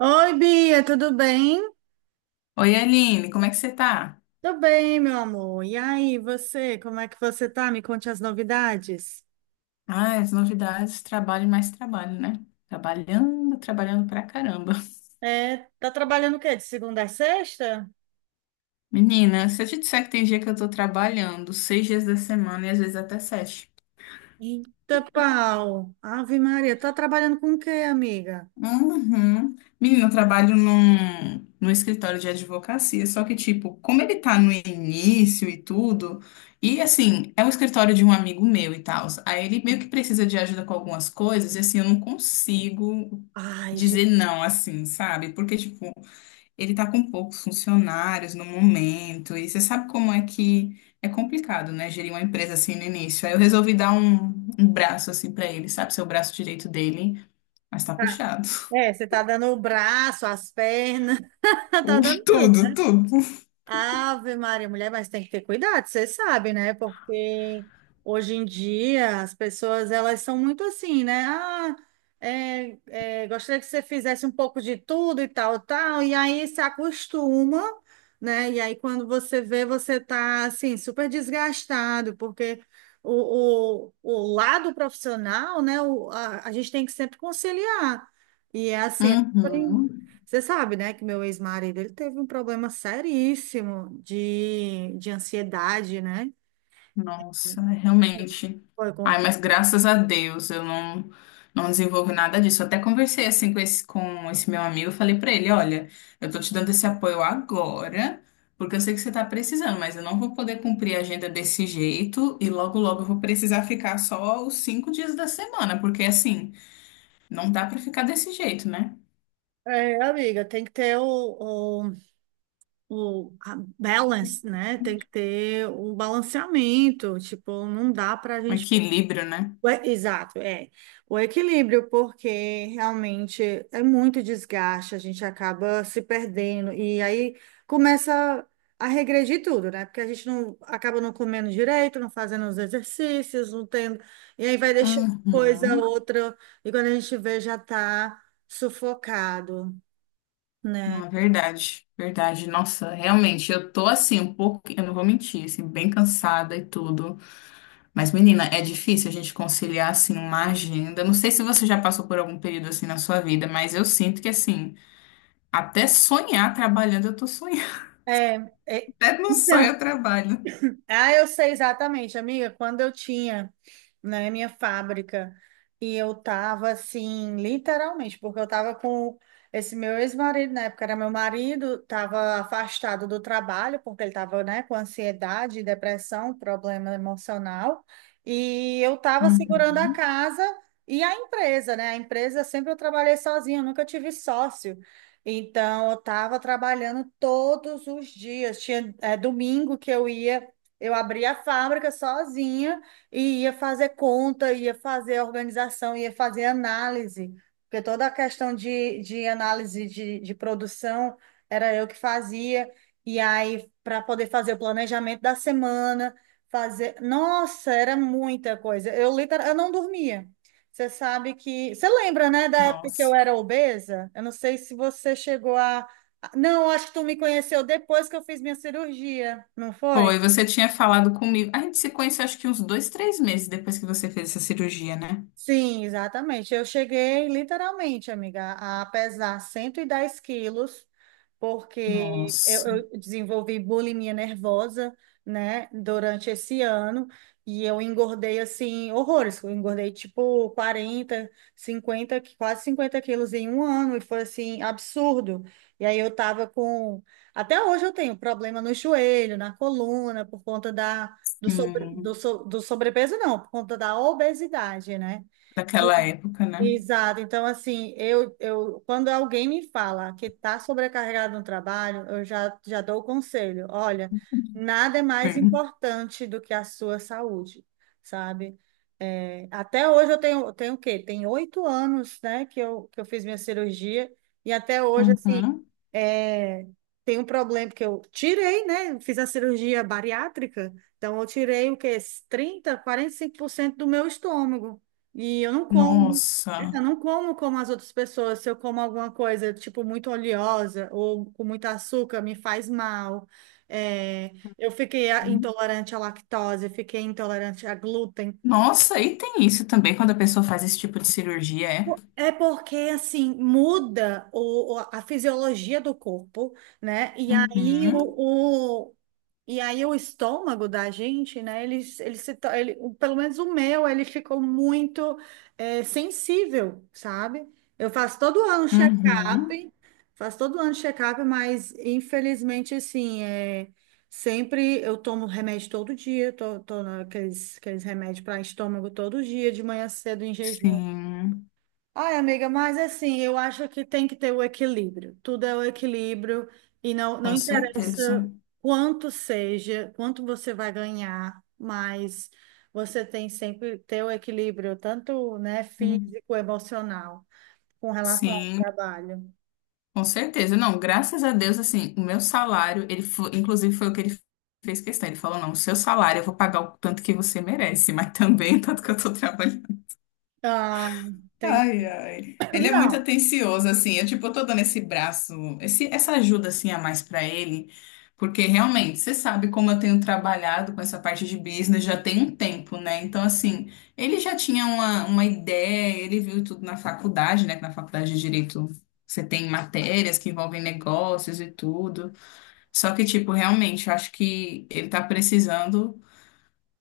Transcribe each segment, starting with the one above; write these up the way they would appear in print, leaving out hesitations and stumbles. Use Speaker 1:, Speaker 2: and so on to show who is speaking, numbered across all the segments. Speaker 1: Oi, Bia, tudo bem?
Speaker 2: Oi, Aline, como é que você tá?
Speaker 1: Tudo bem, meu amor. E aí, você, como é que você tá? Me conte as novidades.
Speaker 2: Ah, as novidades, trabalho e mais trabalho, né? Trabalhando, trabalhando pra caramba.
Speaker 1: É, tá trabalhando o quê? De segunda a sexta?
Speaker 2: Menina, se eu te disser que tem dia que eu tô trabalhando 6 dias da semana e às vezes até 7.
Speaker 1: Eita, pau. Ave Maria, tá trabalhando com o quê, amiga?
Speaker 2: Uhum. Menina, eu trabalho num escritório de advocacia, só que, tipo, como ele tá no início e tudo, e assim, é um escritório de um amigo meu e tal, aí ele meio que precisa de ajuda com algumas coisas, e assim, eu não consigo
Speaker 1: Ai, gente.
Speaker 2: dizer não, assim, sabe? Porque, tipo, ele está com poucos funcionários no momento, e você sabe como é que é complicado, né? Gerir uma empresa assim no início. Aí eu resolvi dar um braço assim para ele, sabe? Ser o braço direito dele, mas tá
Speaker 1: tá-
Speaker 2: puxado.
Speaker 1: É, você tá dando o braço, as pernas, tá
Speaker 2: O-
Speaker 1: dando tudo.
Speaker 2: Tudo, tudo.
Speaker 1: Ave Maria, mulher, mas tem que ter cuidado, você sabe, né? Porque hoje em dia as pessoas elas são muito assim, né? Ah, é, é, gostaria que você fizesse um pouco de tudo e tal, tal, e aí se acostuma, né? E aí quando você vê, você tá assim, super desgastado, porque o lado profissional, né? A gente tem que sempre conciliar. E é assim,
Speaker 2: Uhum.
Speaker 1: você sabe, né, que meu ex-marido, ele teve um problema seríssimo de ansiedade, né?
Speaker 2: Nossa, é realmente.
Speaker 1: Foi
Speaker 2: Ai,
Speaker 1: contra...
Speaker 2: mas graças a Deus eu não, não desenvolvi nada disso. Eu até conversei assim com com esse meu amigo, eu falei pra ele, olha, eu tô te dando esse apoio agora, porque eu sei que você tá precisando, mas eu não vou poder cumprir a agenda desse jeito e logo logo eu vou precisar ficar só os 5 dias da semana, porque assim, não dá pra ficar desse jeito, né?
Speaker 1: É, amiga, tem que ter o a balance, né? Tem que ter o balanceamento. Tipo, não dá pra
Speaker 2: Um
Speaker 1: gente.
Speaker 2: equilíbrio, né?
Speaker 1: Exato, é. O equilíbrio, porque realmente é muito desgaste, a gente acaba se perdendo e aí começa a regredir tudo, né? Porque a gente não acaba não comendo direito, não fazendo os exercícios, não tendo, e aí vai deixando coisa
Speaker 2: Uhum.
Speaker 1: outra, e quando a gente vê já tá sufocado, né?
Speaker 2: Não, é verdade, verdade. Nossa, realmente, eu tô assim, um pouco, eu não vou mentir, assim, bem cansada e tudo. Mas, menina, é difícil a gente conciliar, assim, uma agenda. Não sei se você já passou por algum período assim na sua vida, mas eu sinto que, assim, até sonhar trabalhando, eu tô sonhando.
Speaker 1: É, é,
Speaker 2: Até no
Speaker 1: então,
Speaker 2: sonho eu trabalho.
Speaker 1: ah, eu sei exatamente, amiga. Quando eu tinha, né, minha fábrica e eu tava assim, literalmente, porque eu tava com esse meu ex-marido, na época era meu marido, tava afastado do trabalho, porque ele tava, né, com ansiedade, depressão, problema emocional, e eu tava segurando a
Speaker 2: Uhum.
Speaker 1: casa e a empresa, né? A empresa sempre eu trabalhei sozinha, eu nunca tive sócio. Então, eu estava trabalhando todos os dias. Tinha, domingo que eu abri a fábrica sozinha e ia fazer conta, ia fazer organização, ia fazer análise, porque toda a questão de análise de produção era eu que fazia, e aí para poder fazer o planejamento da semana, fazer. Nossa, era muita coisa. Eu, literal, eu não dormia. Você sabe que. Você lembra, né, da época que eu
Speaker 2: Nossa.
Speaker 1: era obesa? Eu não sei se você chegou a. Não, acho que tu me conheceu depois que eu fiz minha cirurgia, não
Speaker 2: Pô,
Speaker 1: foi?
Speaker 2: você tinha falado comigo. A gente se conheceu, acho que uns 2, 3 meses depois que você fez essa cirurgia, né?
Speaker 1: Sim, exatamente. Eu cheguei literalmente, amiga, a pesar 110 quilos, porque eu,
Speaker 2: Nossa.
Speaker 1: eu desenvolvi bulimia nervosa, né, durante esse ano, e eu engordei assim, horrores. Eu engordei tipo quase 50 quilos em um ano, e foi assim, absurdo. E aí eu tava com. Até hoje eu tenho problema no joelho, na coluna, por conta da. Do, sobre, do,
Speaker 2: Hum,
Speaker 1: so- do sobrepeso, não, por conta da obesidade, né? Me
Speaker 2: daquela época, né?
Speaker 1: Exato. Então, assim, eu quando alguém me fala que está sobrecarregado no trabalho, eu já dou o conselho. Olha, nada é mais
Speaker 2: Sim.
Speaker 1: importante do que a sua saúde, sabe? É, até hoje eu tenho o quê? Tem 8 anos, né, que eu fiz minha cirurgia e até hoje, assim,
Speaker 2: Uhum.
Speaker 1: é, tem um problema que eu tirei, né? Fiz a cirurgia bariátrica, então eu tirei o quê? Trinta, 45% do meu estômago. E eu não como. É, eu
Speaker 2: Nossa.
Speaker 1: não como como as outras pessoas. Se eu como alguma coisa, tipo, muito oleosa ou com muito açúcar, me faz mal. É, eu fiquei intolerante à lactose, fiquei intolerante a glúten.
Speaker 2: Nossa, e tem isso também quando a pessoa faz esse tipo de cirurgia, é?
Speaker 1: É porque, assim, muda a fisiologia do corpo, né?
Speaker 2: Uhum,
Speaker 1: E aí o estômago da gente, né? Ele se, to- ele, o- pelo menos o meu, ele ficou muito sensível, sabe? Eu faço todo ano
Speaker 2: uhum,
Speaker 1: check-up, mas infelizmente assim, sempre eu tomo remédio todo dia, tô aqueles remédios para estômago todo dia, de manhã cedo em jejum.
Speaker 2: sim,
Speaker 1: Ai, amiga, mas assim, eu acho que tem que ter o equilíbrio. Tudo é o equilíbrio e não, não
Speaker 2: com certeza.
Speaker 1: interessa quanto seja, quanto você vai ganhar, mas você tem sempre que ter o equilíbrio, tanto, né,
Speaker 2: Hum,
Speaker 1: físico, emocional, com relação ao
Speaker 2: Sim,
Speaker 1: trabalho.
Speaker 2: com certeza. Não, graças a Deus, assim, o meu salário, ele foi, inclusive foi o que ele fez questão. Ele falou, não, o seu salário eu vou pagar o tanto que você merece, mas também o tanto que eu tô trabalhando.
Speaker 1: Ah, tem.
Speaker 2: Ai, ai. Ele é muito
Speaker 1: Não.
Speaker 2: atencioso, assim. Eu, tipo, eu tô dando esse braço, essa ajuda, assim, a mais pra ele, porque realmente, você sabe como eu tenho trabalhado com essa parte de business já tem um tempo, né? Então, assim, ele já tinha uma ideia, ele viu tudo na faculdade, né? Que na faculdade de Direito você tem matérias que envolvem negócios e tudo. Só que, tipo, realmente, eu acho que ele tá precisando.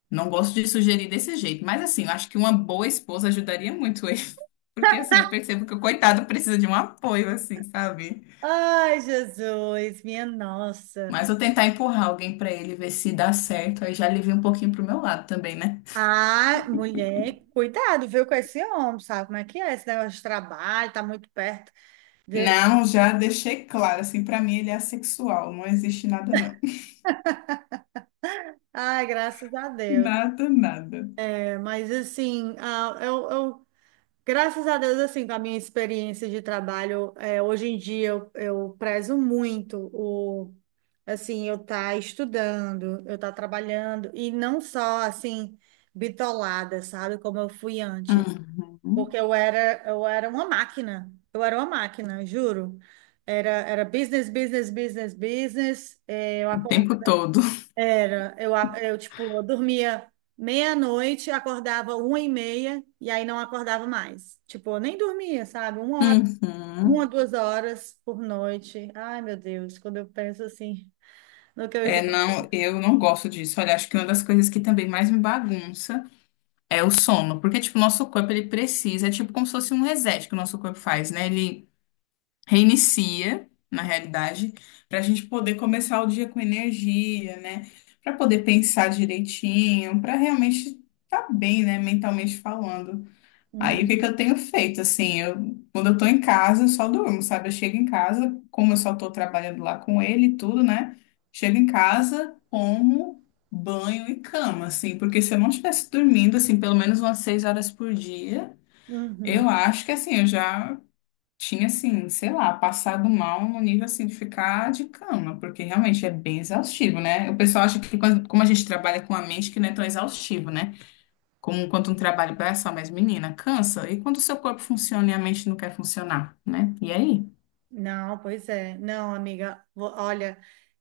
Speaker 2: Não gosto de sugerir desse jeito, mas assim, eu acho que uma boa esposa ajudaria muito ele. Porque assim, eu percebo que o coitado precisa de um apoio, assim, sabe?
Speaker 1: Ai, Jesus, minha nossa.
Speaker 2: Mas eu tentar empurrar alguém pra ele, ver se dá certo, aí já alivia um pouquinho pro meu lado também, né?
Speaker 1: Ah, mulher, cuidado, viu, com esse homem, sabe como é que é esse negócio de trabalho, tá muito perto.
Speaker 2: Não, já deixei claro, assim, pra mim ele é assexual, não existe nada não.
Speaker 1: Ai, graças a Deus.
Speaker 2: Nada, nada.
Speaker 1: É, mas assim, graças a Deus, assim, com a minha experiência de trabalho, hoje em dia eu prezo muito assim, eu estar estudando, eu estar trabalhando, e não só, assim, bitolada, sabe, como eu fui antes. Porque
Speaker 2: Uhum.
Speaker 1: eu era uma máquina, eu era uma máquina, juro. Era, business, business, business, business. É, eu
Speaker 2: O
Speaker 1: acordava
Speaker 2: tempo todo.
Speaker 1: Era, eu, a- eu tipo, eu dormia meia-noite, acordava uma e meia, e aí não acordava mais. Tipo, eu nem dormia, sabe? Uma hora, uma,
Speaker 2: Uhum.
Speaker 1: 2 horas por noite. Ai, meu Deus, quando eu penso assim no que eu já.
Speaker 2: É, não, eu não gosto disso. Olha, acho que uma das coisas que também mais me bagunça. É o sono, porque tipo, o nosso corpo ele precisa, é tipo como se fosse um reset que o nosso corpo faz, né? Ele reinicia, na realidade, para a gente poder começar o dia com energia, né? Para poder pensar direitinho, para realmente estar tá bem, né, mentalmente falando. Aí o que que
Speaker 1: Uhum,
Speaker 2: eu tenho feito? Assim, eu, quando eu tô em casa, eu só durmo, sabe? Eu chego em casa, como eu só tô trabalhando lá com ele e tudo, né? Chego em casa, como banho e cama, assim, porque se eu não estivesse dormindo, assim, pelo menos umas 6 horas por dia,
Speaker 1: uhum.
Speaker 2: eu acho que, assim, eu já tinha, assim, sei lá, passado mal no nível, assim, de ficar de cama, porque realmente é bem exaustivo, né? O pessoal acha que quando- como a gente trabalha com a mente, que não é tão exaustivo, né? Como quando um trabalho braçal, mas menina, cansa. E quando o seu corpo funciona e a mente não quer funcionar, né? E aí?
Speaker 1: Não, pois é. Não, amiga, olha,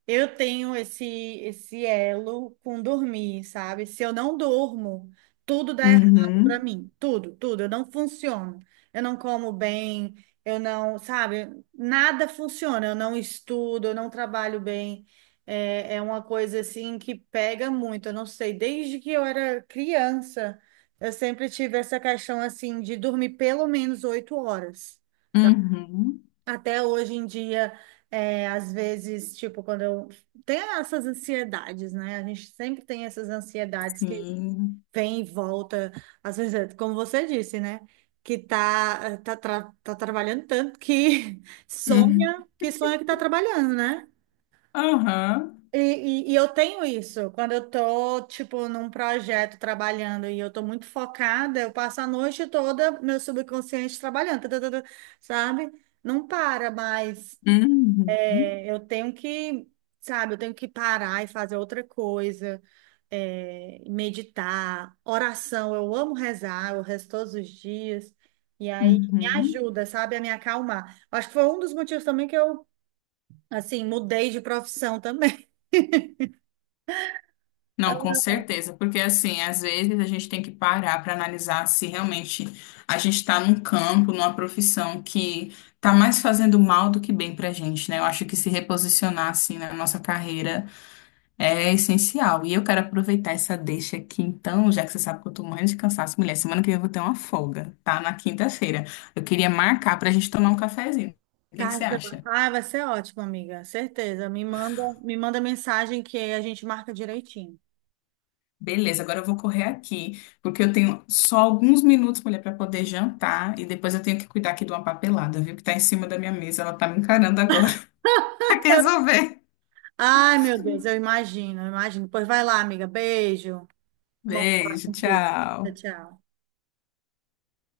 Speaker 1: eu tenho esse elo com dormir, sabe? Se eu não durmo, tudo dá errado para
Speaker 2: Uhum,
Speaker 1: mim, tudo, tudo, eu não funciono. Eu não como bem, eu não, sabe? Nada funciona, eu não estudo, eu não trabalho bem. É, é uma coisa assim que pega muito. Eu não sei, desde que eu era criança, eu sempre tive essa questão assim de dormir pelo menos 8 horas.
Speaker 2: uhum,
Speaker 1: Até hoje em dia, às vezes, tipo, quando eu tenho essas ansiedades, né? A gente sempre tem essas ansiedades que
Speaker 2: sim.
Speaker 1: vem e volta, às vezes, é como você disse, né? Que tá trabalhando tanto que
Speaker 2: Uhum,
Speaker 1: sonha que tá trabalhando, né?
Speaker 2: aham,
Speaker 1: E, e eu tenho isso, quando eu tô, tipo, num projeto trabalhando e eu tô muito focada, eu passo a noite toda, meu subconsciente trabalhando, tã, tã, tã, tã, sabe? Não para mais.
Speaker 2: uhum,
Speaker 1: Eu tenho que, sabe, eu tenho que parar e fazer outra coisa, meditar, oração. Eu amo rezar, eu rezo todos os dias. E aí me
Speaker 2: uhum.
Speaker 1: ajuda, sabe, a me acalmar. Acho que foi um dos motivos também que eu, assim, mudei de profissão também.
Speaker 2: Não, com certeza, porque assim, às vezes a gente tem que parar para analisar se realmente a gente está num campo, numa profissão que está mais fazendo mal do que bem pra gente, né? Eu acho que se reposicionar assim na nossa carreira é essencial. E eu quero aproveitar essa deixa aqui, então, já que você sabe que eu tô morrendo de cansaço, mulher. Semana que vem eu vou ter uma folga, tá? Na quinta-feira. Eu queria marcar pra gente tomar um cafezinho. O que que
Speaker 1: Tá,
Speaker 2: você
Speaker 1: Jô?
Speaker 2: acha?
Speaker 1: Ah, vai ser ótimo, amiga, certeza. Me manda mensagem que a gente marca direitinho.
Speaker 2: Beleza, agora eu vou correr aqui, porque eu tenho só alguns minutos, mulher, pra poder jantar. E depois eu tenho que cuidar aqui de uma papelada, viu? Que tá em cima da minha mesa. Ela tá me encarando agora. Tem que resolver.
Speaker 1: Ai, meu Deus, eu imagino, eu imagino. Pois vai lá, amiga. Beijo. Bom falar
Speaker 2: Beijo,
Speaker 1: contigo. Tchau,
Speaker 2: tchau.
Speaker 1: tchau.